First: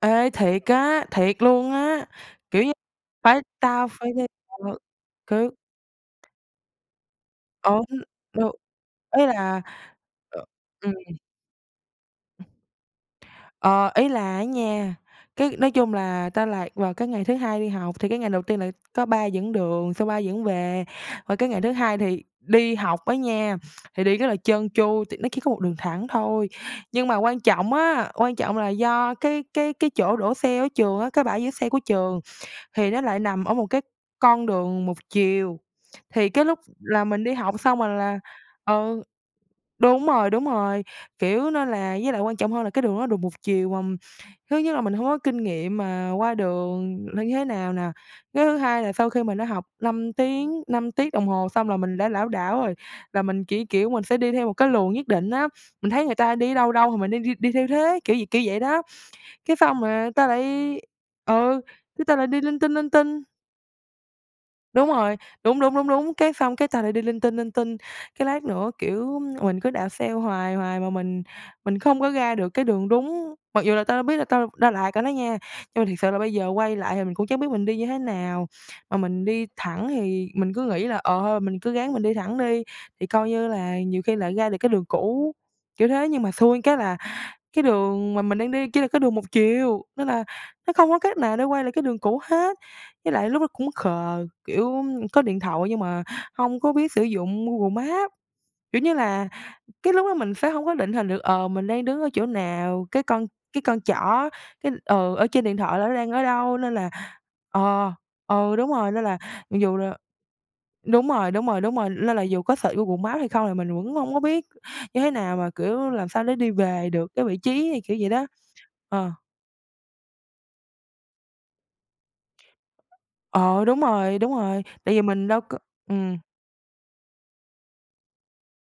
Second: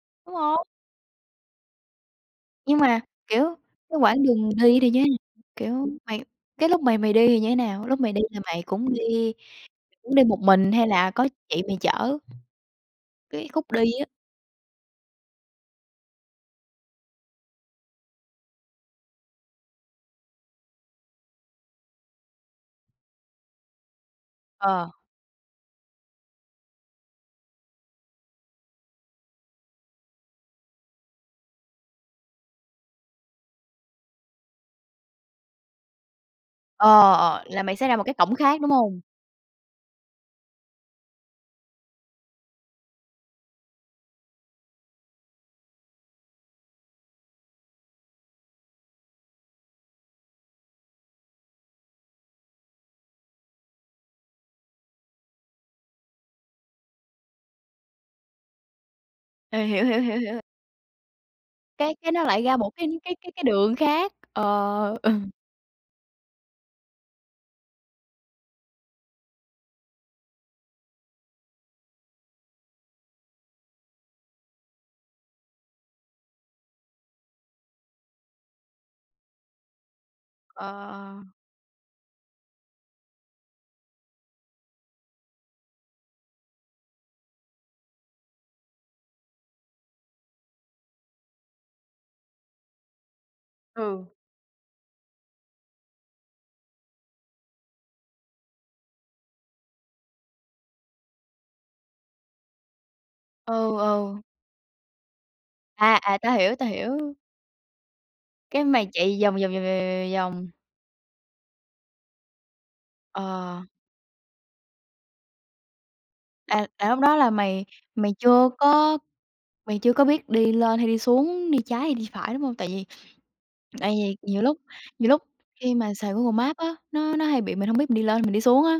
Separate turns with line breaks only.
Ê
Đúng hông?
thiệt á, thiệt luôn á, kiểu như,
Nhưng mà,
phải
kiểu,
tao
cái
phải
quãng đường đi
[unintelligible]
đi [unintelligible]
cứ
kiểu mày cái lúc mày mày đi thì như thế
Ổn
nào? Lúc mày đi thì
đâu,
mày cũng
ý
đi
là
cũng đi một
ờ,
mình hay
ừm.
là có chị mày chở? Cái khúc đi
Ờ,
á.
ý là á nha, cái nói chung là tao lạc vào cái ngày thứ hai đi học thì cái ngày đầu tiên là có ba dẫn đường, xong ba dẫn về. Qua cái ngày thứ hai thì đi học á nha, thì đi rất là trơn
Ờ.
tru tại nó chỉ có 1 đường thẳng thôi. Nhưng mà quan trọng á, quan trọng là do cái cái cái chỗ đỗ xe ở trường á, cái bãi giữ xe của trường thì nó lại nằm ở một cái con đường 1 chiều, thì cái lúc là
Ờ,
mình đi
ờ,
học
là mày
xong
sẽ ra
rồi
một cái
là,
cổng khác, đúng hông?
ừ đúng rồi, đúng rồi, kiểu, nên là với lại quan trọng hơn là cái đường đó đường 1 chiều mà thứ nhất là mình hông có kinh nghiệm mà qua đường nên như thế nào nè. Cái thứ hai là sau khi mình đã học 5 tiếng, 5 tiết đồng hồ xong là mình đã lảo đảo rồi, là mình chỉ, kiểu, mình sẽ đi theo một cái luồng nhất định á, mình thấy người ta đi ở đâu đâu thì mình đi đi đi theo thế, kiểu vậy kiểu vậy đó, cái
Ê,
sao
hiểu, hiểu,
mà
hiểu,
ta
hiểu rồi.
lại, ừ,
Cái
cái
cái
ta
nó
lại đi
lại ra
linh
một
tinh,
cái
linh
cái
tinh.
cái cái đường khác, ờ,
Đúng rồi,
ừm.
đúng, đúng, đúng, đúng, cái xong cái ta lại đi linh tinh, linh tinh, cái lát nữa, kiểu, mình cứ đạp xe hoài hoài mà mình mình không có ra được cái đường đúng, mặc dù là tao đã biết là tao đã lạc rồi đó nha, nhưng mà thiệt sự là bây giờ quay lại thì mình cũng chẳng biết mình đi như thế nào. Mà mình đi thẳng thì mình cứ
Ờ,
nghĩ là,
ờ,
ờ,
ờ.
thôi mình cứ ráng mình đi thẳng đi, thì, coi như là, nhiều khi lại ra được cái đường cũ, kiểu thế. Nhưng mà xui cái là cái đường mà mình đang đi chỉ là cái đường 1 chiều, nên là nó không có cách nào để quay lại cái đường cũ hết. Với lại lúc đó cũng
Ừ.
khờ, kiểu, có điện thoại nhưng mà hông có biết sử dụng Google Maps, kiểu như là, cái lúc đó mình sẽ không có định hình được, ờ, mình đang đứng ở chỗ nào, cái con cái
Ừ,
con
ừ.
trỏ cái ừ, ở trên điện thoại là nó
À,
đang
à,
ở
tao hiểu,
đâu
tao
nên là,
hiểu.
ờ ừ,
Cái
đúng
mày
rồi, nên là
chạy vòng, vòng, vòng,
mặc
vòng,
dù là
vòng, vòng, vòng, vòng.
đúng rồi, đúng rồi, đúng rồi, lên là dù có search Google Maps hay không thì
Ờ.
mình vẫn hông có biết như thế nào mà, kiểu, làm sao để đi
À,
về
à, lúc
được
đó
cái
là
vị
mày
trí, thì kiểu vậy
mày
đó.
chưa có
Ờ.
mày chưa có biết đi lên hay đi xuống, đi trái hay đi phải, đúng hông? Tại vì
Ờ, đúng
tại vì
rồi, đúng
nhiều lúc
rồi, tại vì
nhiều lúc
mình đâu có
khi mà xài
ừm.
Google Maps á, nó nó hay bị mình hông biết mình đi lên mình đi xuống á.